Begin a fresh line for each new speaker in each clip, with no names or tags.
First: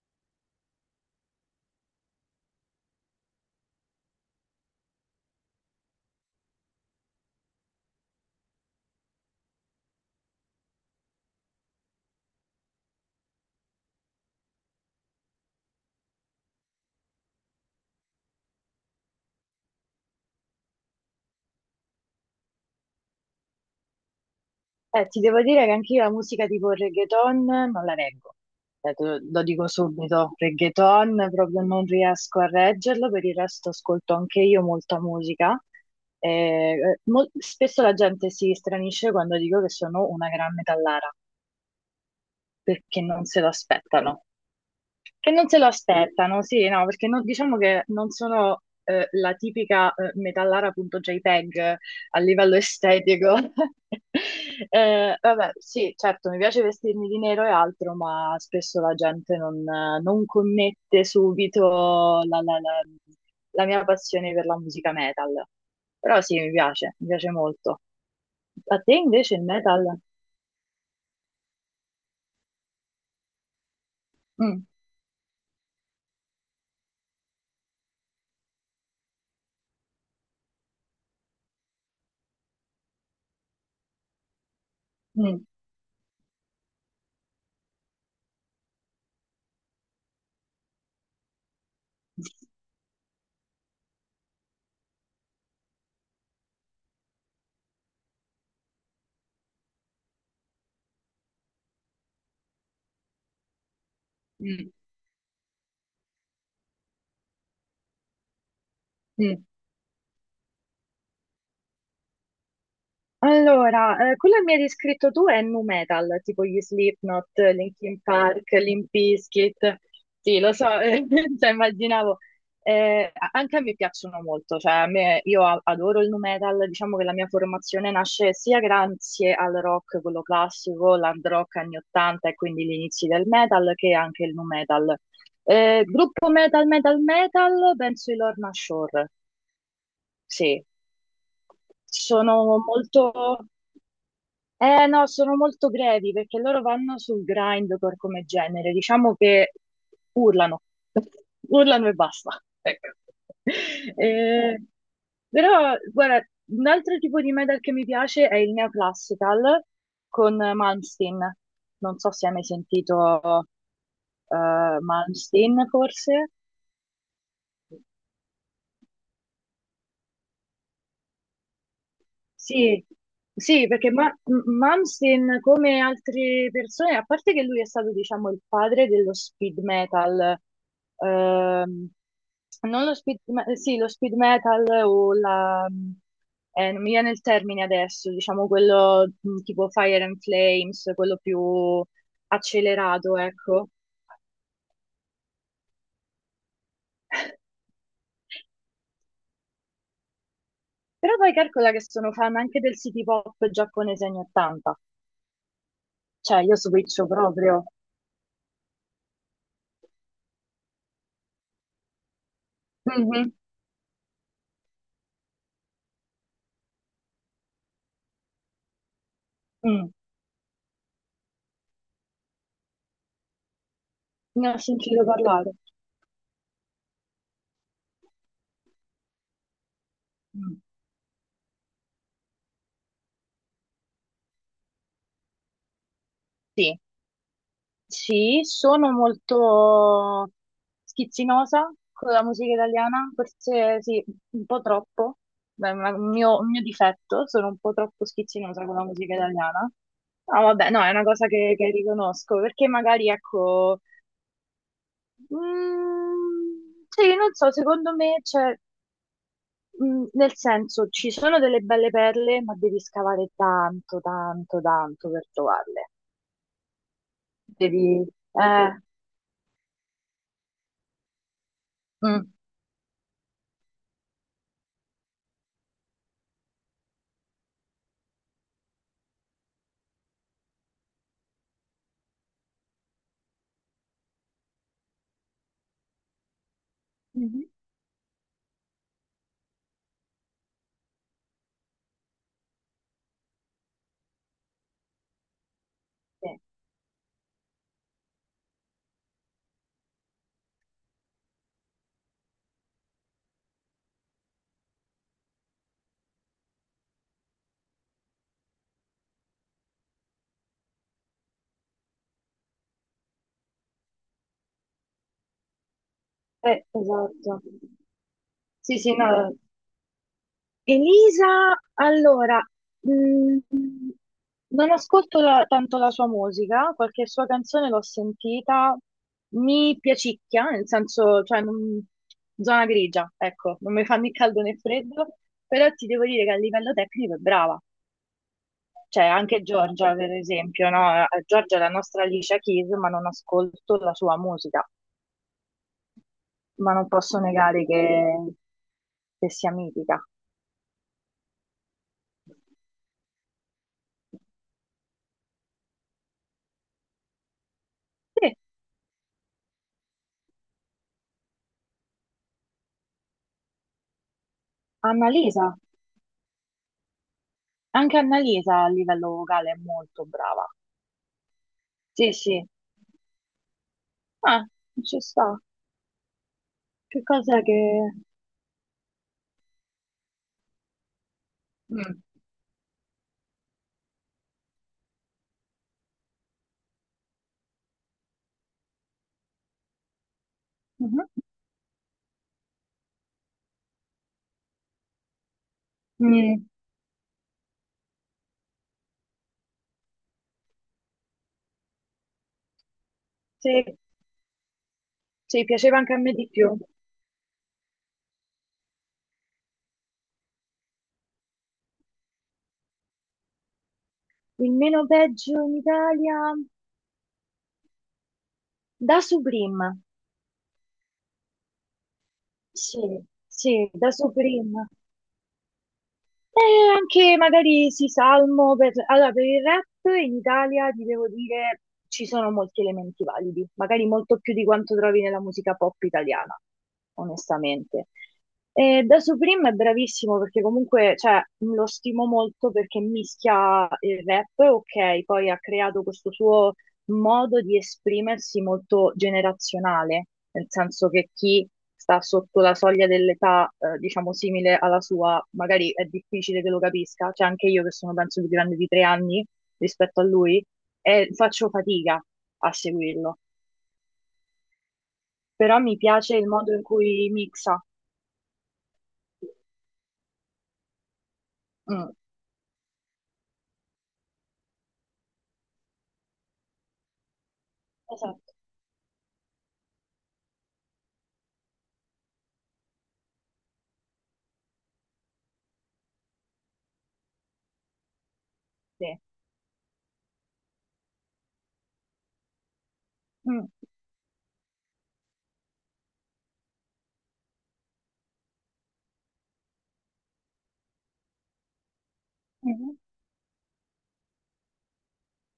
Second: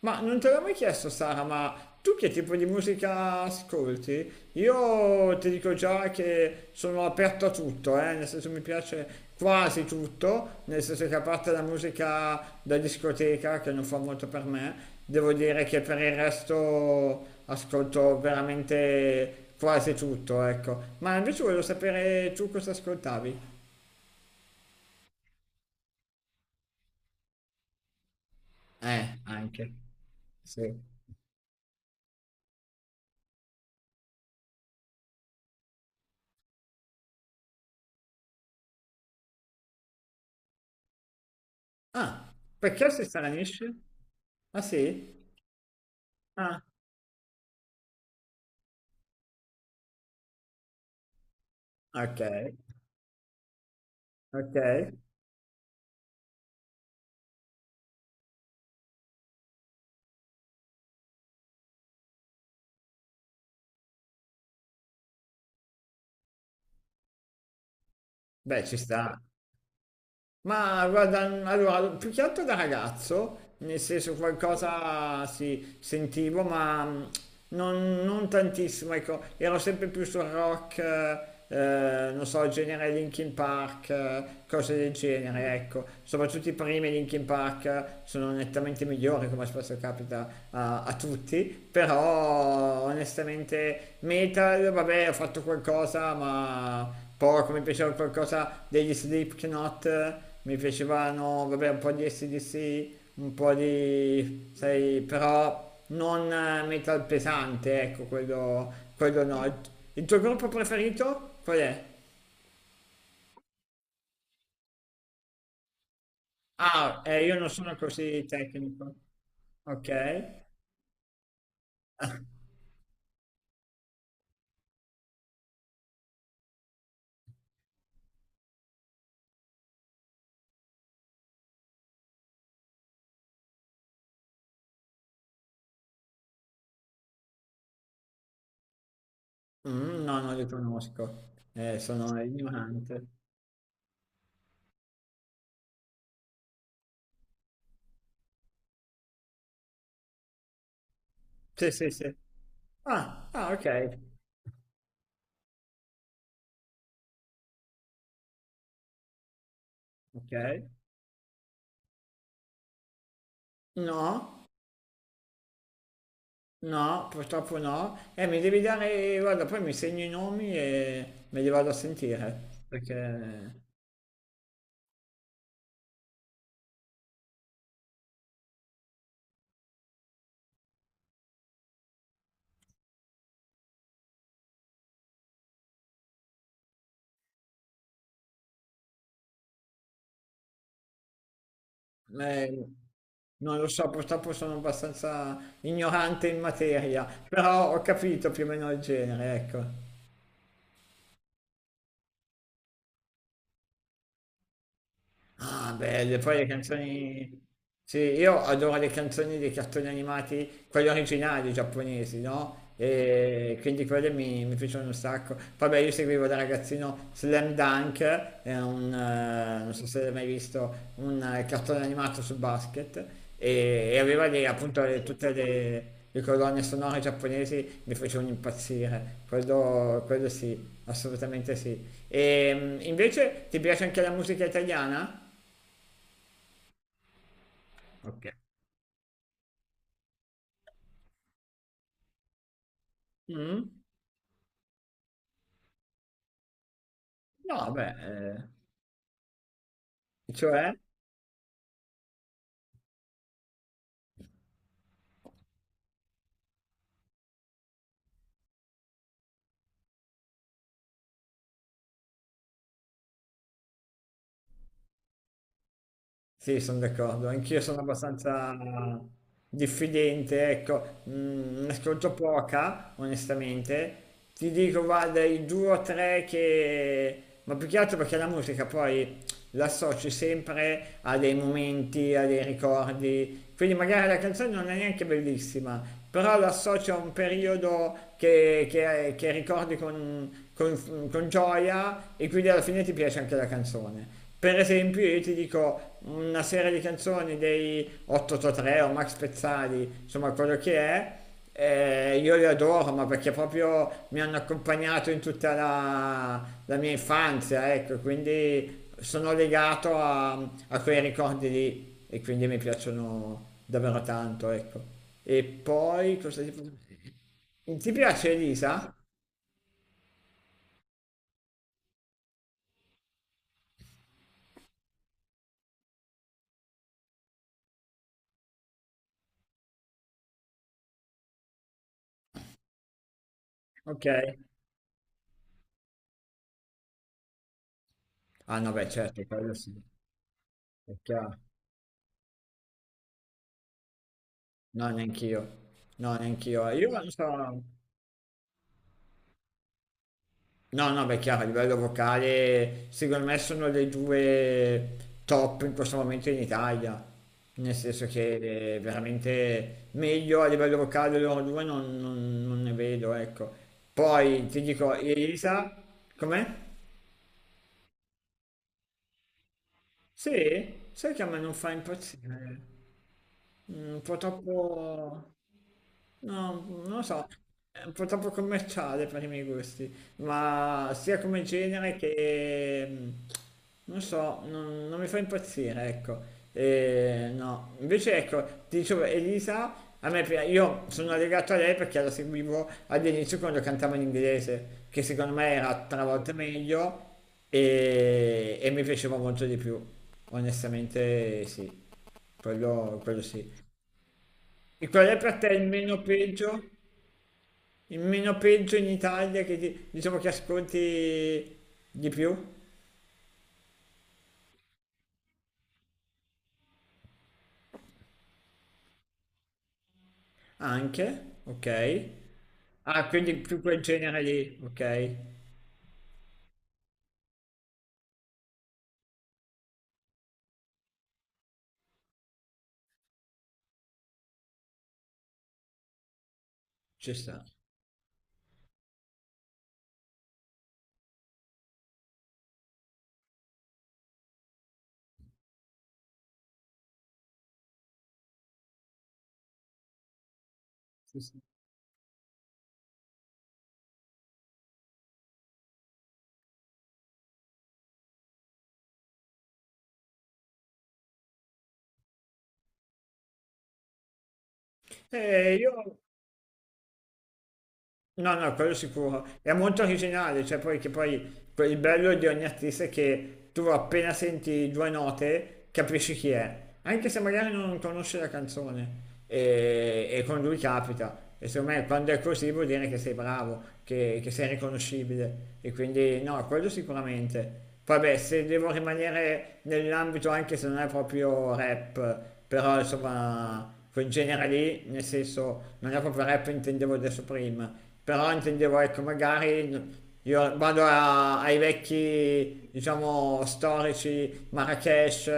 Ma non te l'ho mai chiesto, Sara, ma tu che tipo di musica ascolti? Io ti dico già che sono aperto a tutto, nel senso mi piace quasi tutto, nel senso che a parte la musica da discoteca, che non fa molto per me, devo dire che per il resto ascolto veramente quasi tutto, ecco. Ma invece voglio sapere tu cosa ascoltavi?
Ti devo dire che anche io la musica tipo reggaeton non la reggo. Lo dico
Anche.
subito,
Sì.
reggaeton proprio non riesco a reggerlo, per il resto ascolto anche io molta musica. Eh, spesso la gente si stranisce quando dico che sono una gran metallara,
Ah, perché
perché
si
non se lo
stranisce?
aspettano.
Ah sì?
Che non se lo aspettano,
Ah.
sì, no, perché diciamo che non sono la tipica metallara.jpg a
Ok,
livello estetico.
ok,
Vabbè, sì, certo, mi piace vestirmi di nero e altro, ma spesso la gente non connette subito la mia passione per la musica metal. Però sì, mi piace molto.
beh ci
A te
sta.
invece il metal?
Ma guarda, allora, più che altro da ragazzo, nel senso
Mm,
qualcosa sì, sentivo, ma non tantissimo, ecco, ero sempre più sul rock, non so, genere Linkin Park, cose del
mm,
genere, ecco. Soprattutto i primi Linkin Park sono nettamente migliori, come spesso capita a tutti tutti, però onestamente Metal, vabbè, ho fatto qualcosa, ma poco, mi piaceva qualcosa degli Slipknot, mi piacevano, vabbè, un po' di SDC, un po' di,
mm,
sai, però non metal pesante, ecco, quello
mm.
no. Il tuo gruppo preferito qual è?
Allora, quello che mi hai descritto tu è nu metal, tipo gli
Ah,
Slipknot,
io non sono
Linkin
così
Park, Limp
tecnico.
Bizkit.
Ok.
Sì, lo so, cioè, immaginavo. Anche a me piacciono molto, cioè a me, io adoro il nu metal, diciamo che la mia formazione nasce sia grazie al rock, quello classico, l'hard rock anni 80 e quindi gli inizi del metal, che anche il nu metal. Gruppo metal, penso i Lorna Shore,
Mm, no, non li
sì.
conosco. Sono
Sono
ignorante.
molto... no, sono molto brevi perché loro vanno sul grindcore come genere, diciamo che urlano,
Sì,
urlano
sì,
e
sì.
basta. Ecco.
Ah, ah, ok,
Eh, però, guarda, un altro tipo di metal che mi piace è il neoclassical con
ok.
Malmsteen. Non so se hai mai sentito
No,
Malmsteen, forse.
no, purtroppo no. Mi devi dare, guarda, poi mi segno i nomi e me li vado a sentire,
Sì,
perché
sì, perché Malmsteen, come altre persone, a parte che lui è stato, diciamo, il padre dello speed metal, ehm, non lo speed, sì, lo speed metal o la, non mi viene il termine adesso, diciamo quello tipo Fire and Flames, quello più
eh,
accelerato,
non lo
ecco.
so, purtroppo sono abbastanza ignorante in materia, però ho capito più o meno il genere, ecco.
Però poi calcola che sono fan anche del city pop giapponese anni 80,
Ah, belle, poi
cioè
le
io switcho
canzoni.
proprio.
Sì, io adoro le canzoni dei cartoni animati, quelli originali giapponesi, no?
Mhm.
E quindi quelle mi piacciono un sacco. Poi beh, io seguivo da ragazzino Slam Dunk, è un, non so
Mm.
se l'hai mai visto, un cartone animato sul basket, e aveva
Ne ho
appunto
sentito
tutte
parlare.
le colonne sonore giapponesi, mi facevano impazzire, quello sì,
Mm.
assolutamente sì. E invece ti piace anche la musica italiana?
Sì,
Ok.
sì, sono molto schizzinosa con la musica italiana,
Mm.
forse sì, un po' troppo. Beh, ma un mio difetto, sono un
No,
po' troppo
beh,
schizzinosa con la musica italiana. Ah, vabbè,
cioè,
no, è una cosa che riconosco, perché magari, ecco, mm, sì, non so, secondo me, c'è mm, nel senso, ci sono delle belle perle, ma devi scavare tanto, tanto, tanto per trovarle.
sì, sono d'accordo, anch'io sono
Devi...
abbastanza
Eh,
diffidente, ecco, ne ascolto
Mm.
poca, onestamente. Ti dico, guarda, i due o tre che... Ma più che altro perché la musica poi l'associ sempre a dei momenti, a dei ricordi. Quindi magari la canzone non è neanche bellissima, però l'associo a un
Mhm.
periodo che ricordi con gioia e quindi alla fine ti piace anche la canzone. Per esempio, io ti dico
Sì,
una serie di canzoni dei 883 o Max Pezzali, insomma quello che è, io li adoro, ma perché proprio mi hanno accompagnato in tutta la mia infanzia, ecco, quindi sono legato a, a quei ricordi lì e quindi mi piacciono davvero tanto, ecco. E poi cosa ti posso
esatto.
dire? Ti piace
Sì,
Elisa?
sì, no. Elisa, allora, mm, non ascolto tanto la sua musica, qualche sua canzone l'ho sentita, mi piacicchia, nel senso, zona grigia, ecco, non mi fa
Ok.
né caldo né freddo, però ti devo dire che a livello tecnico è brava.
Ah no, beh,
Cioè,
certo,
anche
quello sì,
Giorgia, per esempio,
è
no?
chiaro.
Giorgia è la nostra Alicia Keys, ma non ascolto la sua musica.
No, neanch'io. No, neanch'io.
Ma non
Io non
posso
so.
negare che sia mitica.
No, no, beh, chiaro, a livello vocale, secondo me sono le due top in questo momento in Italia, nel senso
Sì,
che veramente meglio a livello vocale loro due non ne vedo, ecco. Poi ti dico,
Annalisa,
Elisa, com'è?
anche Annalisa a livello vocale è molto brava.
Sì? Sai che a me non fa
Sì, sì,
impazzire? Mm, un po'
ah, ci sta.
troppo... No, non lo
Che
so,
cos'è che...
è un po' troppo commerciale per i miei gusti, ma sia come genere
Mm.
che, non so, non mi fa impazzire, ecco. E, no, invece ecco, ti dicevo, Elisa, a me, io
Mhm.
sono legato a lei perché la seguivo all'inizio quando cantava in inglese, che secondo me era tre volte
Mm,
meglio e mi piaceva molto di più. Onestamente sì, quello sì.
sì,
E qual è per
sì,
te il
piaceva anche a
meno
me di più.
peggio? Il meno peggio in Italia che diciamo che ascolti di più?
Il meno peggio in Italia da Supreme.
Anche, ok.
Sì,
Ah, quindi più
sì,
quel
da
genere lì,
Supreme.
ok.
E anche magari sì, salmo per... Allora, per il rap in Italia ti devo dire ci sono molti elementi validi, magari molto più di quanto trovi nella musica pop italiana,
Ci sta.
onestamente. E da Supreme è bravissimo perché comunque cioè, lo stimo molto perché mischia il rap, ok, poi ha creato questo suo modo di esprimersi molto generazionale, nel senso che
Ci sta.
chi sta sotto la soglia dell'età, diciamo simile alla sua, magari è difficile che lo capisca, cioè anche io che sono penso più grande di 3 anni rispetto a lui, e faccio fatica a seguirlo, però mi
Io
piace il modo in cui mixa.
no, no, quello sicuro. È molto originale, cioè poi che poi il
Mm,
bello di ogni artista è che tu appena senti due note capisci chi è, anche se magari non conosci la
esatto.
canzone e con lui capita. E secondo me quando è così vuol dire che sei bravo, che sei riconoscibile. E quindi no, quello sicuramente. Vabbè, se devo
Sì.
rimanere nell'ambito anche se non è proprio rap, però
Mm,
insomma, quel genere lì, nel senso, non è proprio rap, intendevo adesso prima, però intendevo, ecco, magari io ai vecchi,
mhm,
diciamo, storici, Marrakesh,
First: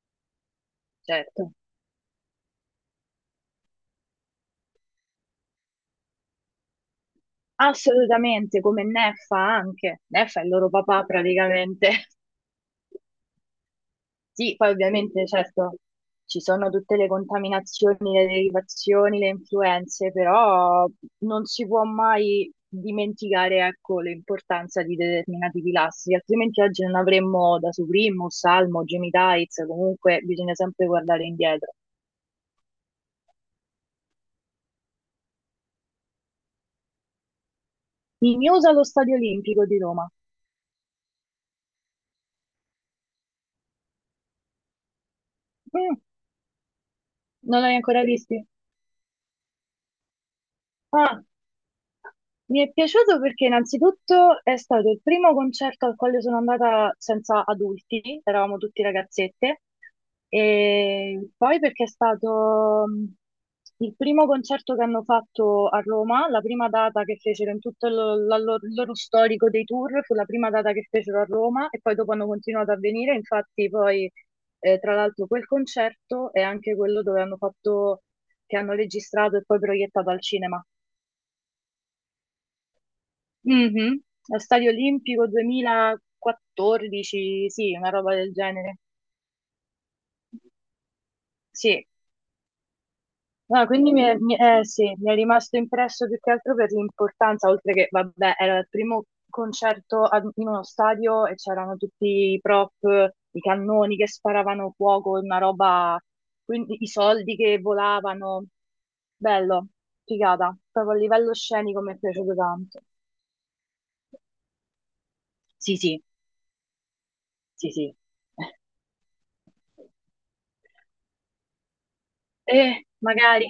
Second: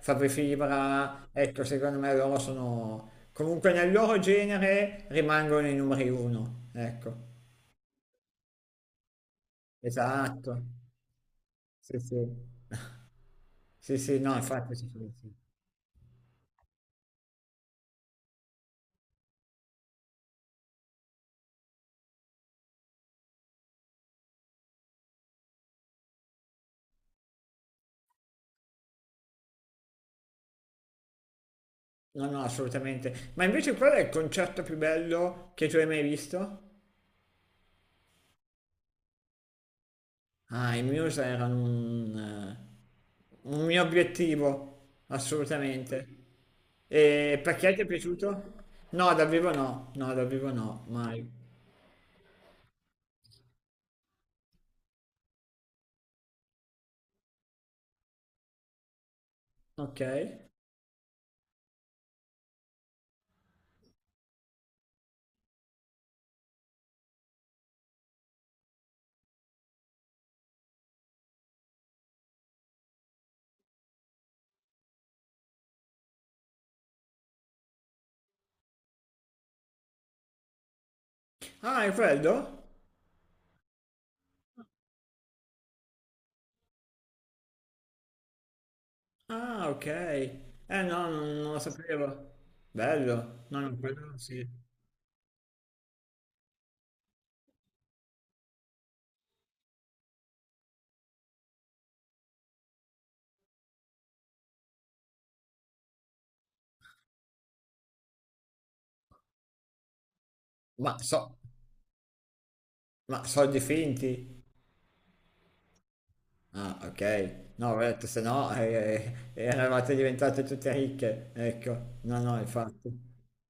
Fabri Fibra,
certo.
ecco, secondo me loro sono, comunque nel loro genere rimangono i numeri uno, ecco,
Assolutamente, come Neffa anche. Neffa è il
esatto,
loro papà praticamente.
sì, sì, sì, sì, no,
Sì, poi
infatti sì, sì.
ovviamente,
Sì.
certo, ci sono tutte le contaminazioni, le derivazioni, le influenze, però non si può mai dimenticare, ecco, l'importanza di determinati pilastri, altrimenti oggi non avremmo da Suprimus, Salmo, Jimmy Tights, comunque bisogna sempre guardare indietro.
No, no, assolutamente. Ma invece qual è il concerto più bello che tu hai mai visto?
Mignosa allo Stadio Olimpico di Roma.
Ah, i Muse erano un mio obiettivo,
Mm,
assolutamente. E
non
perché
l'hai
ti è
ancora visti?
piaciuto? No, dal vivo no, no, dal vivo no,
Ah.
mai.
Mi è piaciuto perché innanzitutto è stato il primo concerto al quale sono andata senza adulti, eravamo tutti ragazzette,
Ok.
e poi perché è stato mm, il primo concerto che hanno fatto a Roma, la prima data che fecero la il loro storico dei tour, fu la prima data che fecero a Roma e poi dopo hanno continuato a venire, infatti poi tra l'altro quel concerto è anche quello dove hanno fatto, che hanno registrato e poi proiettato al cinema.
Ah, è quello?
Mhm. Allo Stadio Olimpico 2014, sì, una roba del genere.
Ah, ok. Eh no, non lo
Sì,
sapevo. Bello. No,
no,
no,
quindi
quello sì.
sì, mi è rimasto impresso più che altro per l'importanza, oltre che, vabbè, era il primo concerto in uno stadio e c'erano tutti i prop, i cannoni che sparavano fuoco, una roba, quindi i soldi che volavano. Bello, figata, proprio a
Ma
livello
so,
scenico mi è piaciuto tanto.
ma so di finti.
Sì, sì,
Ah, ok.
sì,
No, ho
sì.
detto, se no eravate diventate tutte ricche. Ecco, no, no, infatti.
Magari.